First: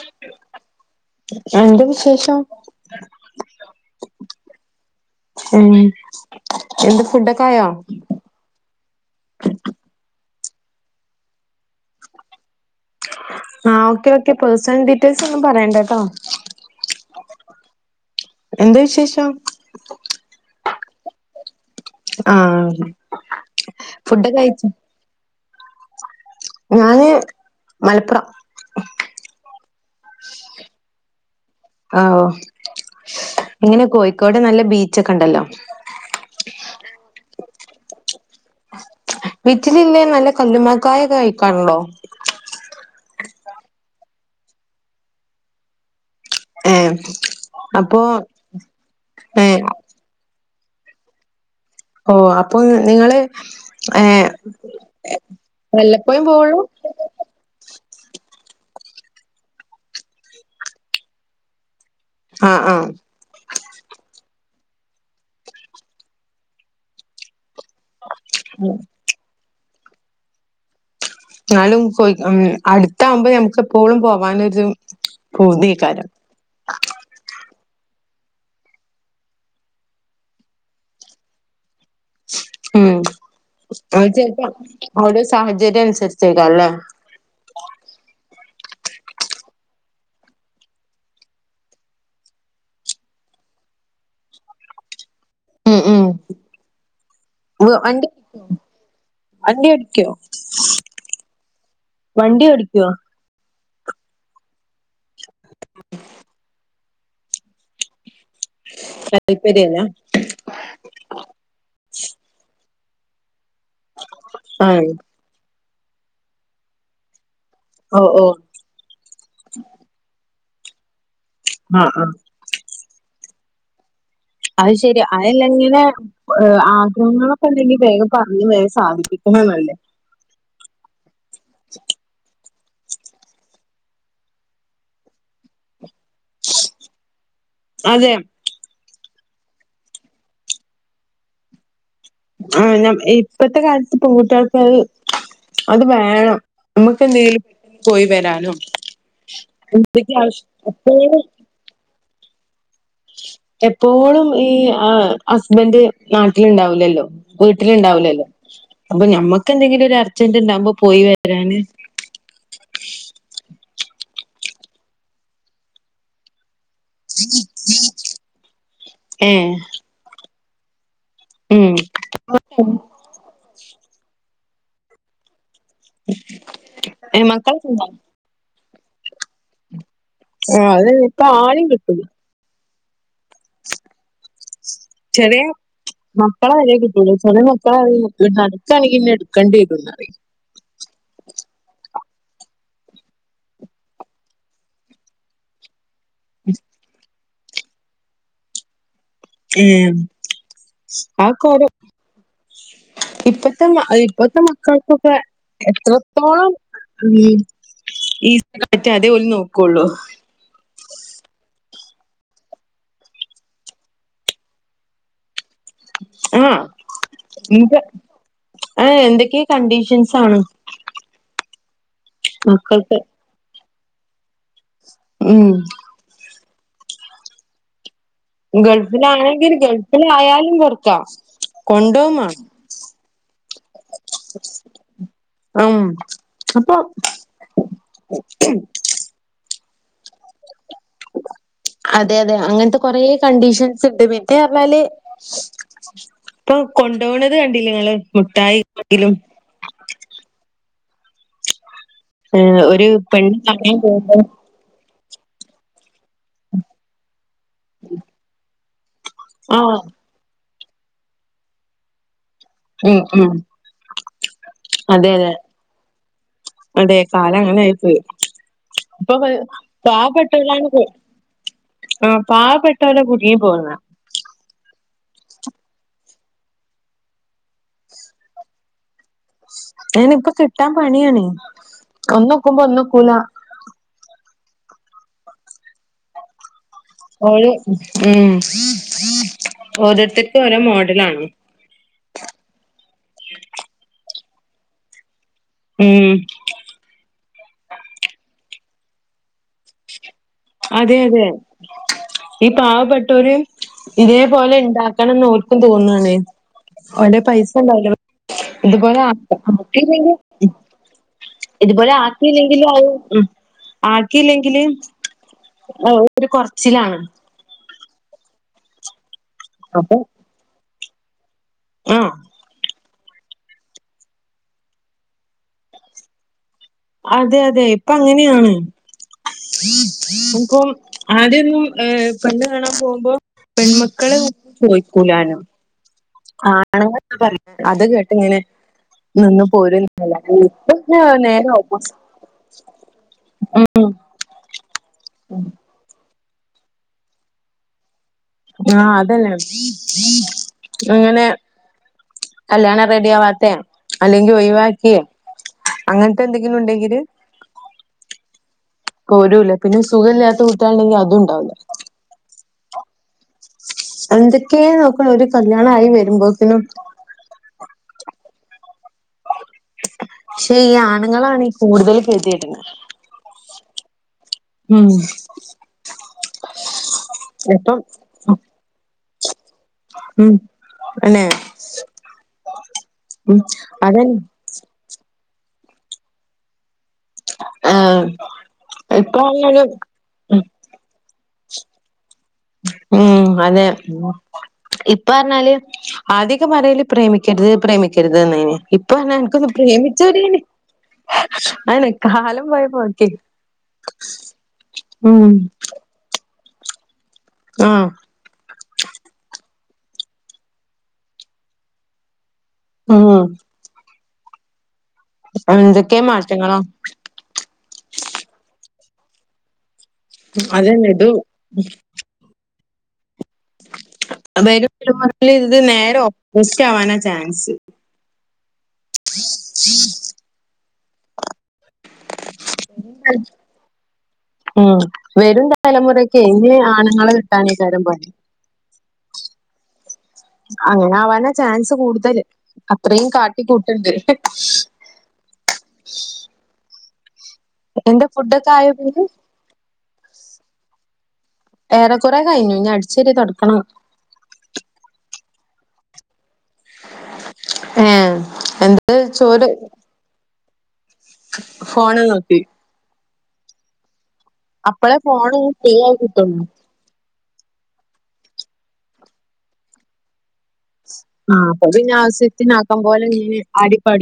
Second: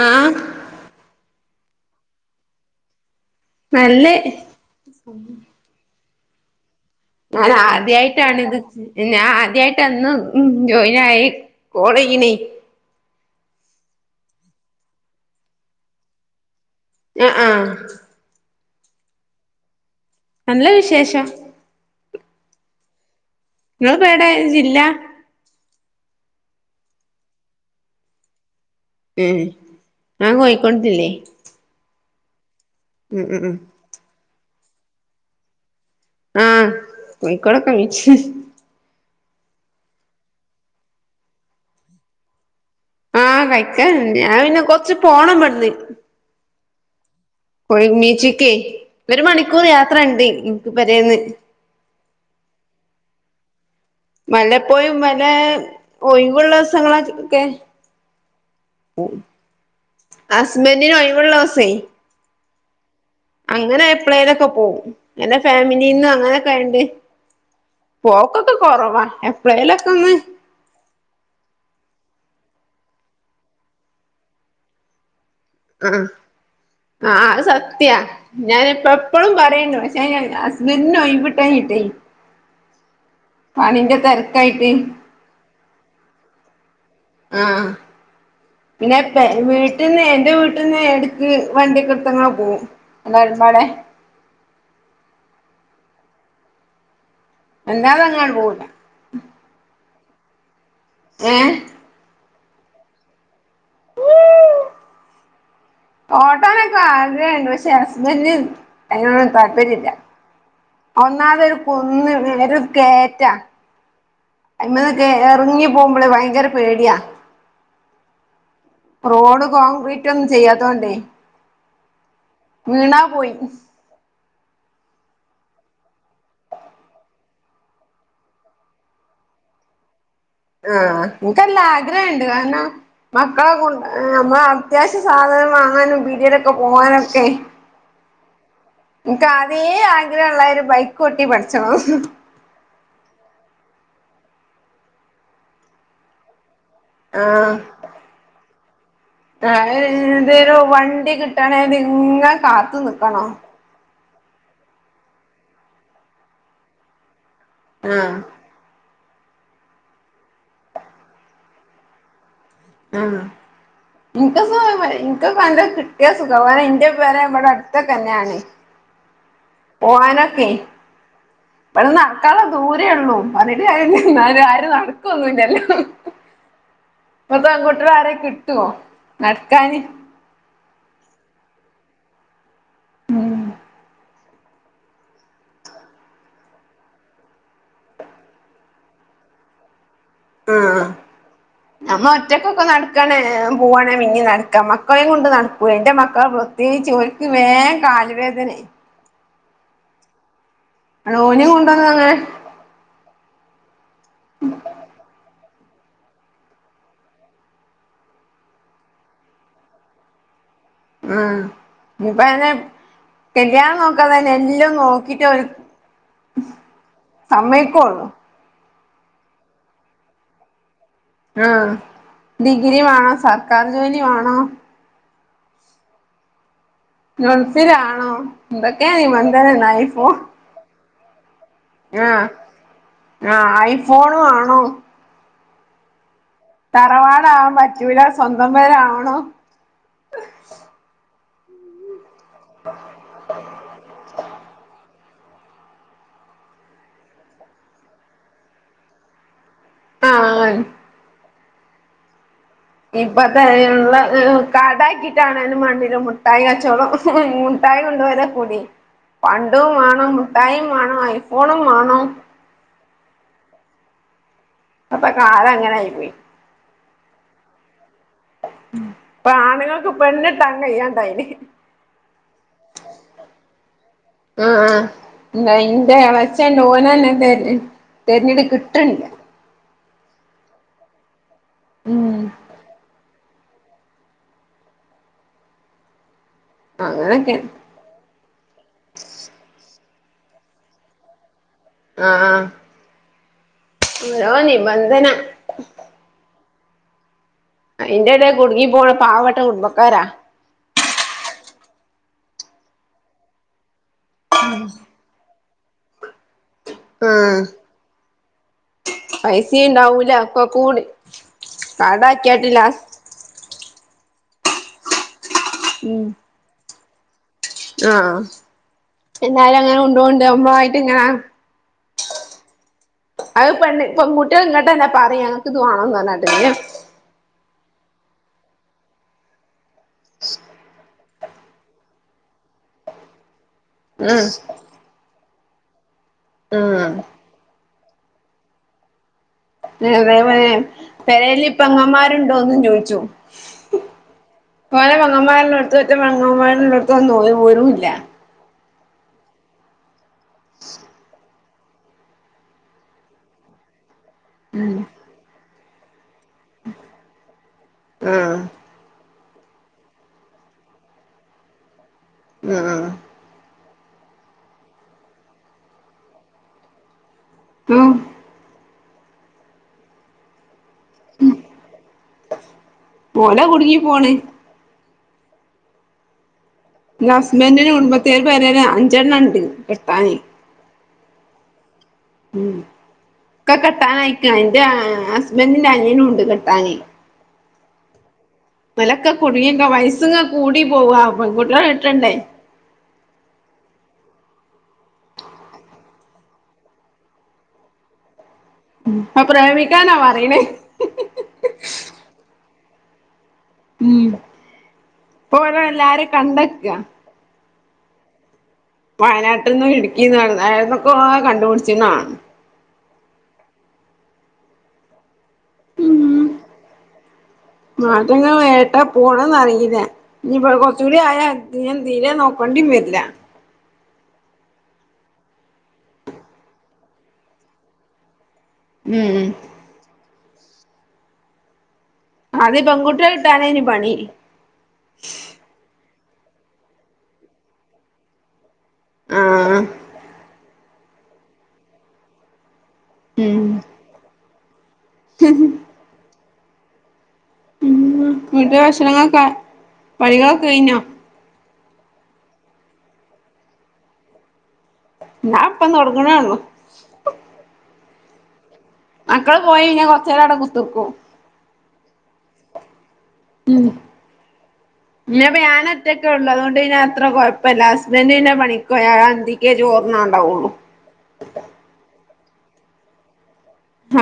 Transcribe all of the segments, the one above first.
ആ ആ എന്താ വിശേഷം നല്ലെ ഉം എന്ത് ഫുഡൊക്കെ ഞാൻ ആയോ ആദ്യായിട്ടാണ് ഇത് ഞാൻ ആദ്യായിട്ടാണ് ! ! ! ! ! ! ! ! ! !! ! ! ! ! ! ! ! ! ! അ ആ എന്താ വിശേഷം നല്ല വിശേഷം ആ നിങ്ങള്പ്പേടെ ജില്ല ഞാന് മലപ്പുറം ഉം ഞാൻ കോഴിക്കോട് ജില്ലെ ആ ഓ ഉം ഉം ഉം ക്കോട് നല്ല ബീച്ചൊക്കെണ്ടല്ലോ ആഹ് [unintelligible] ബീച്ച് ബീച്ചിലില്ലേ നല്ല കല്ലുമക്കായൊക്കെ കഴിക്കാറുണ്ടോ ആ കൈക്കണ്ട് ഞാൻ പിന്നെ കൊർച്ച് പോണം ഇബട്ന്ന് ഏ ഓ ബീച്ച്ക്കെ ഒരു ഏഹ് മണിക്കൂറ് യാത്രണ്ടീ ഇൻക്ക് പെരേന്ന് ഓ അപ്പൊ നിങ്ങള് ഏഹ് മലെ പോയി മലെ വല്ലപ്പോഴും പോവുള്ളൂ ഒഴിവുള്ളസങ്ങളൊക്കെ ഹസ്ബെന്റിന് ഒഴിവോള്ളസേ ആ ആ അങ്ങനെ എപ്പളേലൊക്കെ പോവും പിന്നെ ഫാമിലീന്നൊ അങ്ങനൊക്കായാണ്ട് പോക്കൊക്കെ കൊറവാ എപ്പളേലൊക്കൊന്ന് എന്നാലും പൊയ് ഉം അടുത്താമ്പം ഞമക്ക് എപ്പോഴും പോകാനൊരു പൂതികാരം ത്യാ ഞാനിപ്പം എപ്പളും പറയുന്നു ക്ഷേ ഹസ്ബെന്റിന് ഒഴിവിട്ടാഞ്ഞിട്ടെ ഉം അത് ചെലപ്പോ ഓരോ സാഹചര്യം അനുസരിച്ചേക്കാരല്ലേ ആ പിന്നെ പെ വീട്ടിന്നെ എന്റെ വീട്ടിന്നെ എട്ക്ക് വണ്ടിക്കെടുത്തങ്ങനെ പോവും [unintelligible] ഉം ഉം വ്വ് വണ്ടി അല്ലാതങ്ങാട് പോവൂല വണ്ടി ഓടിക്കോ ഏ വണ്ടി ഓടിക്കുവോ ഓട്ടാനൊക്കെ ആഗ്രഹണ്ട് പക്ഷെ ഹസ്ബെന്റ് അയിനൊട് താല്പര്യല്ല താല്പര്യയില്ല ഒന്നാത് ഒരു കുന്ന് ഒരു കേറ്റ ആഹ് അങ്ങനൊക്കെ എറങ്ങി പോകുമ്പളേ ഭയങ്കര പേടിയാ ഓ ഓ റോഡ് കോൺക്രീറ്റ് ഒന്നും ചെയ്യാത്തോണ്ടേ ആ ആ വീണാ പോയി അയ് ശെരി അയ് അല്ലെങ്കിലെ ഏ ആഗ്രഹങ്ങളൊക്കെ ഇണ്ടെങ്കി വേഗം പർഞ്ഞ് വേം സാധിപ്പി അതാ നല്ലെ ആ ഇൻക്ക് അല്ല ആഗ്രഹം ഇണ്ട് കാര്ണം മക്കളെ കൊണ്ട് ഏ അമ്മളെ അത്യാവ്ശ്യ സാധനം വാങ്ങാനും പീഡെലൊക്കെ പോവാനൊക്കെ അതെ ഇൻക്ക് ആതേ ആഗ്രഹം ഇള്ളെയ് ഒര് ബൈക്കോട്ടി പഠിച്ചെണംന്ന് ആ ഞാം ഇപ്പഴ്ത്ത് കാൽത്ത് പെങ്കുട്ടാൾക്ക് അയ് അത് വേണം നമ്മ്ക്ക് എന്തെലും പോയി വെരാനും അ അയ് എന്തെരു വണ്ടി എപ്പോഴും കിട്ടാനായാലും ഇങ്ങനെ കാത്ത് നിക്കണോ പ്പം ഈ ആ ഹസ്ബെന്റ് നാട്ട്ൽ ഇണ്ടാവ്‌ലല്ലോ വീട്ട്ൽ ആഹ് ഇണ്ടാവ്‌ലല്ലോ അപ്പ ഞമ്മെക്ക് എന്തെങ്കിലും ഒര് അർജെന്റ് ഇണ്ടാവുമ്പം പോയി വരാന് ആ ഇൻക്ക് അപ്പോ ഭയ ഇൻക്ക് അപ്പോ ഭയകര കിട്ടിയാ സുഖമായി ന്റെ പെര ഇബെടെ അട്ത്തൊക്കെന്നെയാണ് ഏ പോവാനൊക്കെയ് ഉം ഇബട്ന്ന് നട്ക്കാള്ളെ ദൂരെ ഒള്ളു പർണിട്ട് കാര്യ ഇല്ല ഇന്ന് ആരും ആരും നട്ക്കൊന്നും ഇല്ലല്ലോ ഏ ഇപ്പത്തെ മക്കളൊക്കെ ഉണ്ടോ കുട്ടെളെ ആരിം കിട്ട് ട്ടോ നട്ക്കാന് ഇപ്പം ആരിം കിട്ടൂലാ ഉം ചെറിയ മക്കളെ വെരെ കിട്ടുലാ ചെറെ മക്കളാണെങ്കിൽ നട്ക്കാണെങ്കിൽ ഇന്നെ ഇട്ക്കെണ്ടി വെരുംന്നറിയെ ആ ആ നമ്മൾ ഒറ്റക്കൊക്കെ നടക്കാണെൽ വേം പോവാണേൽ വേംനടക്കാ മക്കളെം കൊണ്ട് നട്ക്കൂലെ ന്റെ മക്ക ക്കൾ പ്രത്യേകിച്ച് ഓര്ക്ക് വേം കാൽ വേദനെയ് ഉം ഓനിം കൊണ്ടൊന്നും [unintelligible] അങ്ങനെ ഇപ്പത്തെ മക്കൾക്കൊക്കെ എത്രത്തോളം ഈ [unintelligible] അതേ ഓൽ നോക്കൊള്ളു ഇപ്പ അങ്ങനെ കല്ല്യാണം നോക്കാൻ തെന്നെ എല്ലൊയും നോക്കിട്ട് ഓര് ആഹ് സമ്മെയ്ക്കൊള്ളു അയ് എന്തൊക്കെ കണ്ടീഷെൻസാണ് ആ ഡിഗ്രി വാണം സർക്കാർ ജോലി വാണോ ഉം ഗൾഫിലാണോ എന്തൊക്കെ നിബന്ധന ഗൾഫിലാണെങ്കിൽ ഗൾഫിലായാലും പൊർക്കാ ആ ആ ഐഫോണ് വാണോ ഉം അപ്പൊ തറവാടാവാൻ പറ്റുലാ സ്വന്തം പെരാവണം അതെ അതെ അങ്ങൻത്തെ കൊറേ കണ്ടീഷെൻസ് ഇണ്ട് മറ്റെയ് പർണാൽ ഇപ്പൊ കൊണ്ടോവ്ണെത് കണ്ടില്ലേ ഇങ്ങൾ മുട്ടായി പെട്ടിലും ആ ആ കൺ ഏഹ് ഒരു പെണ്ണ് ഇപ്പത്തെ അയ് കാണാൻ ഇള്ള പോകുമ്പോ എ് കടാക്കി ട്ടാണെലും മാണ്ടീലാ മുട്ടായി കച്ചോളം മുട്ടായി കൊണ്ട് വെരെ പുടി പണ്ടും ആഹ് മാണം മുട്ടായിം മാണം ഐഫോണും മാണം ഉം ഉം ഇപ്പത്തെ അതെ അതെ കാലം അങ്ങനെ ആയി പോയി അതെ കാലം അങ്ങനെ ആയിപ്പോയി ഇപ്പൊ ഇപ്പപ്പെയ് ആണുങ്ങൾക്ക് പെണ്ണിട്ടാൻ പാവപെട്ടോലാണ് ഇത് കയ്യാണ്ടായിന് ആ പാവപ്പെട്ടോലാ കുട്ങ്ങി പോവ്ന്നെ ഇന്നാ ഇന്റെ എളച്ചെൻ ഇണ്ട് ഒനെന്നെ തെര് തെര്ഞ്ഞ്ട്ട് കിട്ടെണ്ടെ അയിന് ഇപ്പ കിട്ടാൻ പണിയണേ ഉം ഒന്ന് ഒക്കുമ്പോ ഒന്ന് ഒക്കൂലാ അങ്ങനൊക്കെ ഓരോ ഉ ഓരോരുത്തർക്ക ഓരോ മോഡലാണ് ആഹ ആഹ ഓരോ നിബന്ധന ഉം എന്റെട കുടുങ്ങി പോണ പാവട്ട കുടുംബക്കാരാ അതെ അതെ ഈ പാവപ്പെട്ടവര് ഇതേപോലെ ഉണ്ടാക്കണംന്ന് ഓർക്കും തോന്നാണ് ഒ ആഹ് പൈസ ഉണ്ടാവല ഇതുപോലെ പൈസയും ഉണ്ടാവൂല ഒക്കെ കൂടി ഇതുപോലെ കടാക്കിയാട്ടില്ല ആക്കിയില്ലെങ്കിലും [unintelligible] ല്ലെങ്കില് ഒരു കൊറച്ചിലാണ് ആഹ എന്നാലും അങ്ങനെ ഉണ്ടണ്ട്പയിട്ട് ഇങ്ങനാ ആഹ അത് പെണ്ണ ഇപ്പൊ മുട്ടിക ഇങ്ങട്ട തന്നെ പറയുംഞനക്ക് ഇത് വാണം പറഞ്ഞാട്ട് അതെ അതെ ഇപ്പൊ അങ്ങനെയാണ് ഇമപ്പൊ ആദ്യൊന്നും പെണ്ണ് കാണാൻ പോകുമ്പോ പെൺമക്കളെ ചോയിക്കൂലാനും ഉം ആണ ഉം പറ അത് കേട്ട് ഇങ്ങനെ നിന്ന പോര അതേപോലെ നേര പെരേല് ഓപ്പോസിറ്റ പെങ്ങന്മാരുണ്ടോന്നും ഉ പോനെ മങ്ങന്മാല്ലള്ളോടത്തും മറ്റേ മങ്ങമാരിള്ളോടത്തന്നോ പോരും ഇല്ല ആഹ അതന്നെ അങ്ങനെ കല്യാണ റെഡിയ ആവത്ത അല്ലെങ്കി ഒഴിവാക്കിയ അങ്ങനത്തെ എന്തെങ്കിലും ണ്ടെങ്കില് ആഹ് പോരൂല പിന്നെ സുഖ ഇില്ലാത്ത കുട്ടികളുണ്ടെങ്കിൽ അതുംണ്ടാവില്ല ഉം എന്തൊക്കെയ നോക്കണ ഒരു കല്യാണമായി വരുമ്പോക്കിനും ഉം പക്ഷെ ഈ ആണുങ്ങളാണ് കൂടുതൽ കേതിയിട്ടുന്നത് [unintelligible] ഉം എന്റെ ഹസ്ബൻന്റിന് ഇപ്പം കുടുംബത്തേര് പരല്ലേ അഞ്ചെണ്ണം ണ്ട് കെട്ടാന് എന്നെ ഉ ഒക്കെ കെട്ടാൻ അതന്നെ ആയിക്ക അന്റെ അനിയനും ഉണ്ട് കെട്ടാന് ആഹ വലക്കെ കുടുങ്ങിക്ക വയസ്സ്ങ്ങനെ ഉം കൂടി പോവ കുട്ടിയളെ കിട്ടണ്ടെ ഉം അതെ ഇപ്പ പറഞ്ഞാല് അധികമറയില് പ്രേമിക്കരുത് പ്രേമിക്കരുത് അന്ന ഇപ്പ അപ്പൊ എനിക്കൊന്ന് പ്രേമിക്കാനാ പ്രേമിച്ചോട പറയണേ അനെ കാലം പോയ പോക്കെ ഉം ഉം പോല എല്ലാരും കണ്ടക്ക ആഹ വയനാട്ടിൽ നിന്നും ഇടുക്കിന്ന് ഏട്ന്നക്കൊ കണ്ട് പുടിച്ച്ണ ആഹ അന്തക്കേ മാറ്റങ്ങളാ മാറ്റങ്ങൾ ഏട്ടാ പോണന്ന് അറിയില്ല നീപ്പ അതന്നെ കൊറച്ചൂടി ഇത് ആയാൻ തീരെ നോക്കേണ്ടി വര്ല വരുംലമൽ ഇത് നേരെ ഓപ്പോസിറ്റാവാന ചാൻസ് ഉം ആദ്യം പെൺകുട്ടികളെ കിട്ടാനേനി പണി ഉം വരും തലമുറക്ക് ക്കെ ഇങ്ങനെ ആണുങ്ങള് കിട്ടാനെകാര്യം പണി ആഹ്. അങ്ങനെ ആവാനാ ചാൻസ് കൂടുതല് അത്രയും ഉം കാട്ടിക്കൂട്ടണ്ട് [unintelligible] ഉം എന്റെ ഫുഡൊക്കെ വീട്ടിലെ ആയോ പിന്നെ ഭക്ഷണങ്ങളൊക്കെ പണികളൊക്കെ കഴിഞ്ഞോ ഏറെ കുറെ കഴിഞ്ഞു ഇനി അടിച്ച് വാരി തൊടക്കണം ഞാൻ ഇപ്പ തൊടങ്ങ്ണേ ഒള്ളൂ ഏഹ് എന്റെ മക്കള് ചോറ് പോയി ഇനി കൊറച്ച് നേരം അവടെ കുത്തർക്കും ഫോണ് നോക്കി ഉം അപ്പളേ ഇനി ഫോണ് ബാൻ ഫ്രീ ആയി ഒറ്റക്കെ ഉള്ളൂ കിട്ടുള്ളൂ. അതുകൊണ്ട് പിന്നെ അത്ര കൊഴപ്പില്ല ഹസ്ബൻഡ് പിന്നെ പണിക്ക് പോയ അന്തിക്കേ ചോറുണ്ണാൻ ഉണ്ടാവുള്ളു ആ അപ്പ പിന്നെ ആവശ്യത്തിന് ആക്കാൻ പോലെ മീന്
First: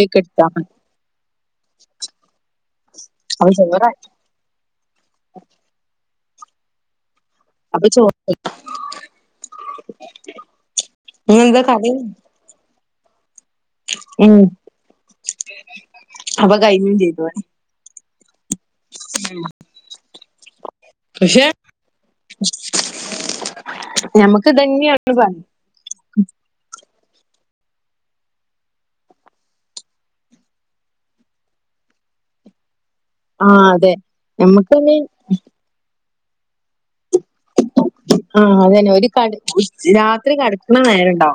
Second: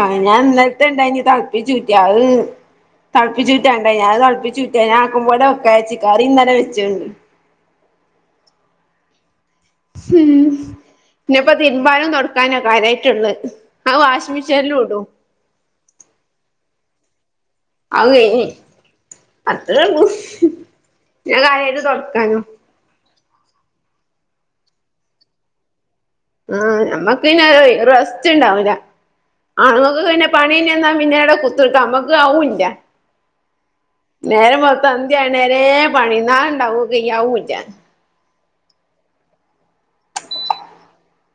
ആ ഞാൻ ഇന്നലത്തെ ഉണ്ടായിനി തെളപ്പിച്ചൂറ്റി അത് അപ്പൊ തെളപ്പിച്ച് ഊറ്റാൻ ഉണ്ടായി ചോറായി. ഞാൻ അത് തെളപ്പിച്ചൂറ്റി ഞാൻ ആക്കുമ്പോലെ വെക്കാരിച്ച് കറി ഇന്നലെ വെച്ചുണ്ട് അപ്പം ചോ [unintelligible] ഉം ഇനിയപ്പോ ഇന്നെന്താ കറി? തിരുമ്പാനും തൊടക്കാനുവ കാര്യായിട്ടുള്ളെ ആ ഉം വാഷ്മിഷനിലും ഇടും കഴിഞ്ഞ് ചെയ്ത് പണി അത് കഴിഞ്ഞ് അത്രേ ഒള്ളു ഞാൻ പക്ഷെ കാര്യായിട്ട് തൊടക്കാനും ഞമ്മക്ക് ഇതന്നെയാണ് പണി ആ നമ്മക്ക് പിന്നെ റസ്റ്റ് ഉണ്ടാവൂല ആണുങ്ങക്ക് പിന്നെ പണി കഴിഞ്ഞ് വന്നാ പിന്നെ കുത്ത്ര്ക്ക നമ്മക്ക് അതുല്ല ആഹ് അതെ. നേരം വെളുത്ത ഞമ്മക്കന്നെ അന്തി ആവണ വരേ പണിന്നാ ഞാ ആ അതന്നെ ഒരു കട് രാത്രി കെടക്കണ നേരണ്ടോ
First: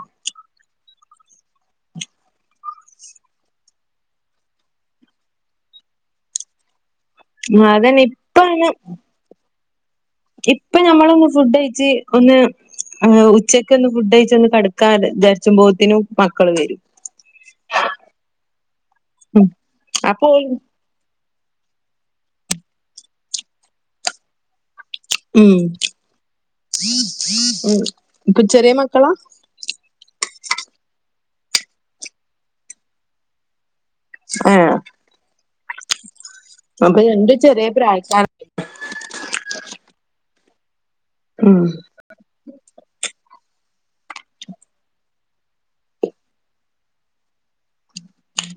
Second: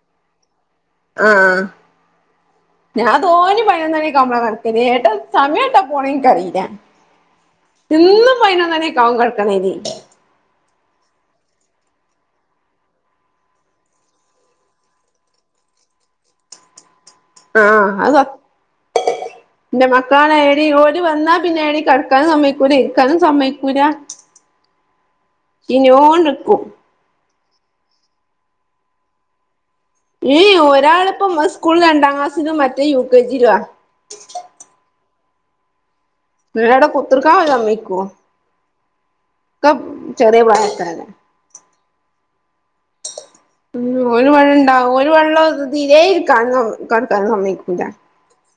ആ ഞാൻ തോന്നി പതിനൊന്നണിക്കാവുമ്പളാ കടക്കെ ഏട്ടാ സമയം ഏട്ടാ പോണെങ്കനിക്കറിയില്ല ആഹ് അതന്നെ എന്നും ഇപ്പാണ് പതിനൊന്ന് മണിയൊക്കെ ആവും കെടക്കണെങ്കി ഇപ്പൊ ഞമ്മള് ഒന്ന് ഫുഡ് കഴിച്ച് ഒന്ന് ആ ഉച്ചക്ക് ഒന്ന് ഫുഡ് കഴിച്ചൊന്ന് കെടക്കാ വിചാരിച്ചാമ്പോത്തേനും മക്കള് വരും ആ അതാ ഉം എന്റെ അപ്പൊ മക്കാണ് ഏടി ഓര് വന്നാ പിന്നെയാണി കെടക്കാനും സമ്മതിക്കൂല ഇരിക്കാനും സമ്മതിക്കൂല ഉം ചീഞ്ഞോണ്ട് നിക്കും ഉം ഇപ്പൊ ചെറിയ മക്കളാ ഏ എ ഒരാളിപ്പം ഉസ്കൂള് രണ്ടാം ക്ലാസ്സിലും മറ്റേത്ത് യു കെ ജിലും ആ ആ ഞ്ഞ് എവ്ടെ കുത്തിർക്കാൻ ഓര് ചെറിയ സമ്മതിക്കോ പ്രായക്കാര ക്ക ചെറിയ പ്രായക്കാര ഉം ഉം ഓല് വടണ്ടാവും ഓല് വെള്ള ദിവസം തിരെ ഇരിക്കാനും കേടക്കാനും സമ്മയിക്കൂല്ല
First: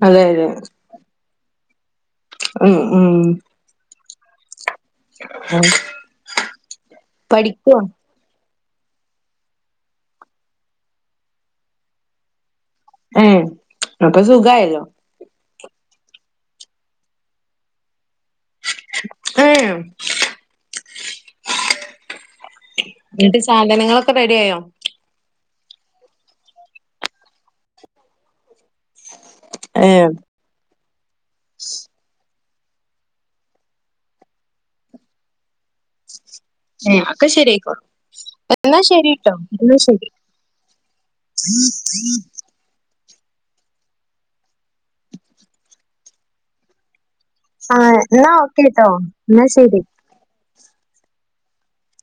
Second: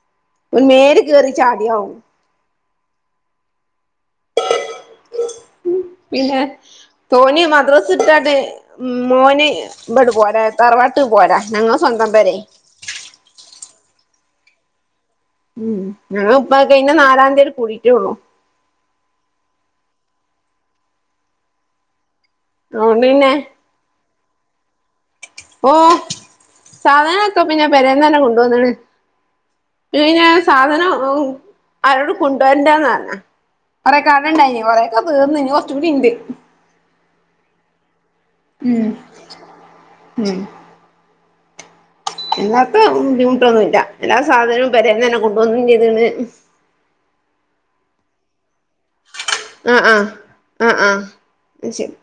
അതെ അതെ മേല് കയറി ചാട്യാളും ഉം- ഉം പിന്നെ തോന്നിയ പഠിക്കുവാ മദ്രാസ് ഇട്ടാട്ടെ ഉം മോന് ഇബട് പോരാ തറവാട്ട് പോരാ ഞങ്ങള് സ്വന്തം പെരെ ഏ അപ്പൊ സുഖായല്ലോ ഉം ഞങ്ങള് ഇപ്പ കഴിഞ്ഞ നാലാം തീയതി കൂടിട്ടേ ഉള്ളൂ ഏ അതുകൊണ്ട് പിന്നെ എന്നിട്ട് സാധനങ്ങളൊക്കെ റെഡിയായോ ഓ സാധനങ്ങളൊക്കെ പിന്നെ പെരേന്നന്നെ കൊണ്ട് വന്നേണ് ഏഹ് ഇല്ലെങ്കി ഞാൻ സാധനം ഊ ആരോടും കൊ ണ്ട് വരണ്ടാന്ന് പറഞ്ഞ കൊറെ [unintelligible] ഇനി കൊറേക്ക തീർന്ന് ഇനി കൊറച്ചും കൂടി ഇണ്ട്. ഏ ഒക്കെ ശെരിയായിക്കോളും എന്നാ ശരി കേട്ടോ എന്നാ ശരി [inaudible] എന്നാപ്പ ഉം ബുദ്ധിമുട്ടൊന്നുഇല്ല എല്ലാ സാധനവും പെരേന്ന് തന്നെ കൊണ്ടുവന്നും ചെയ്തേക്കണ് ആ എന്നാ ഓക്കേട്ടോ എന്ന ശരി ആ ആ എന്ന ശരി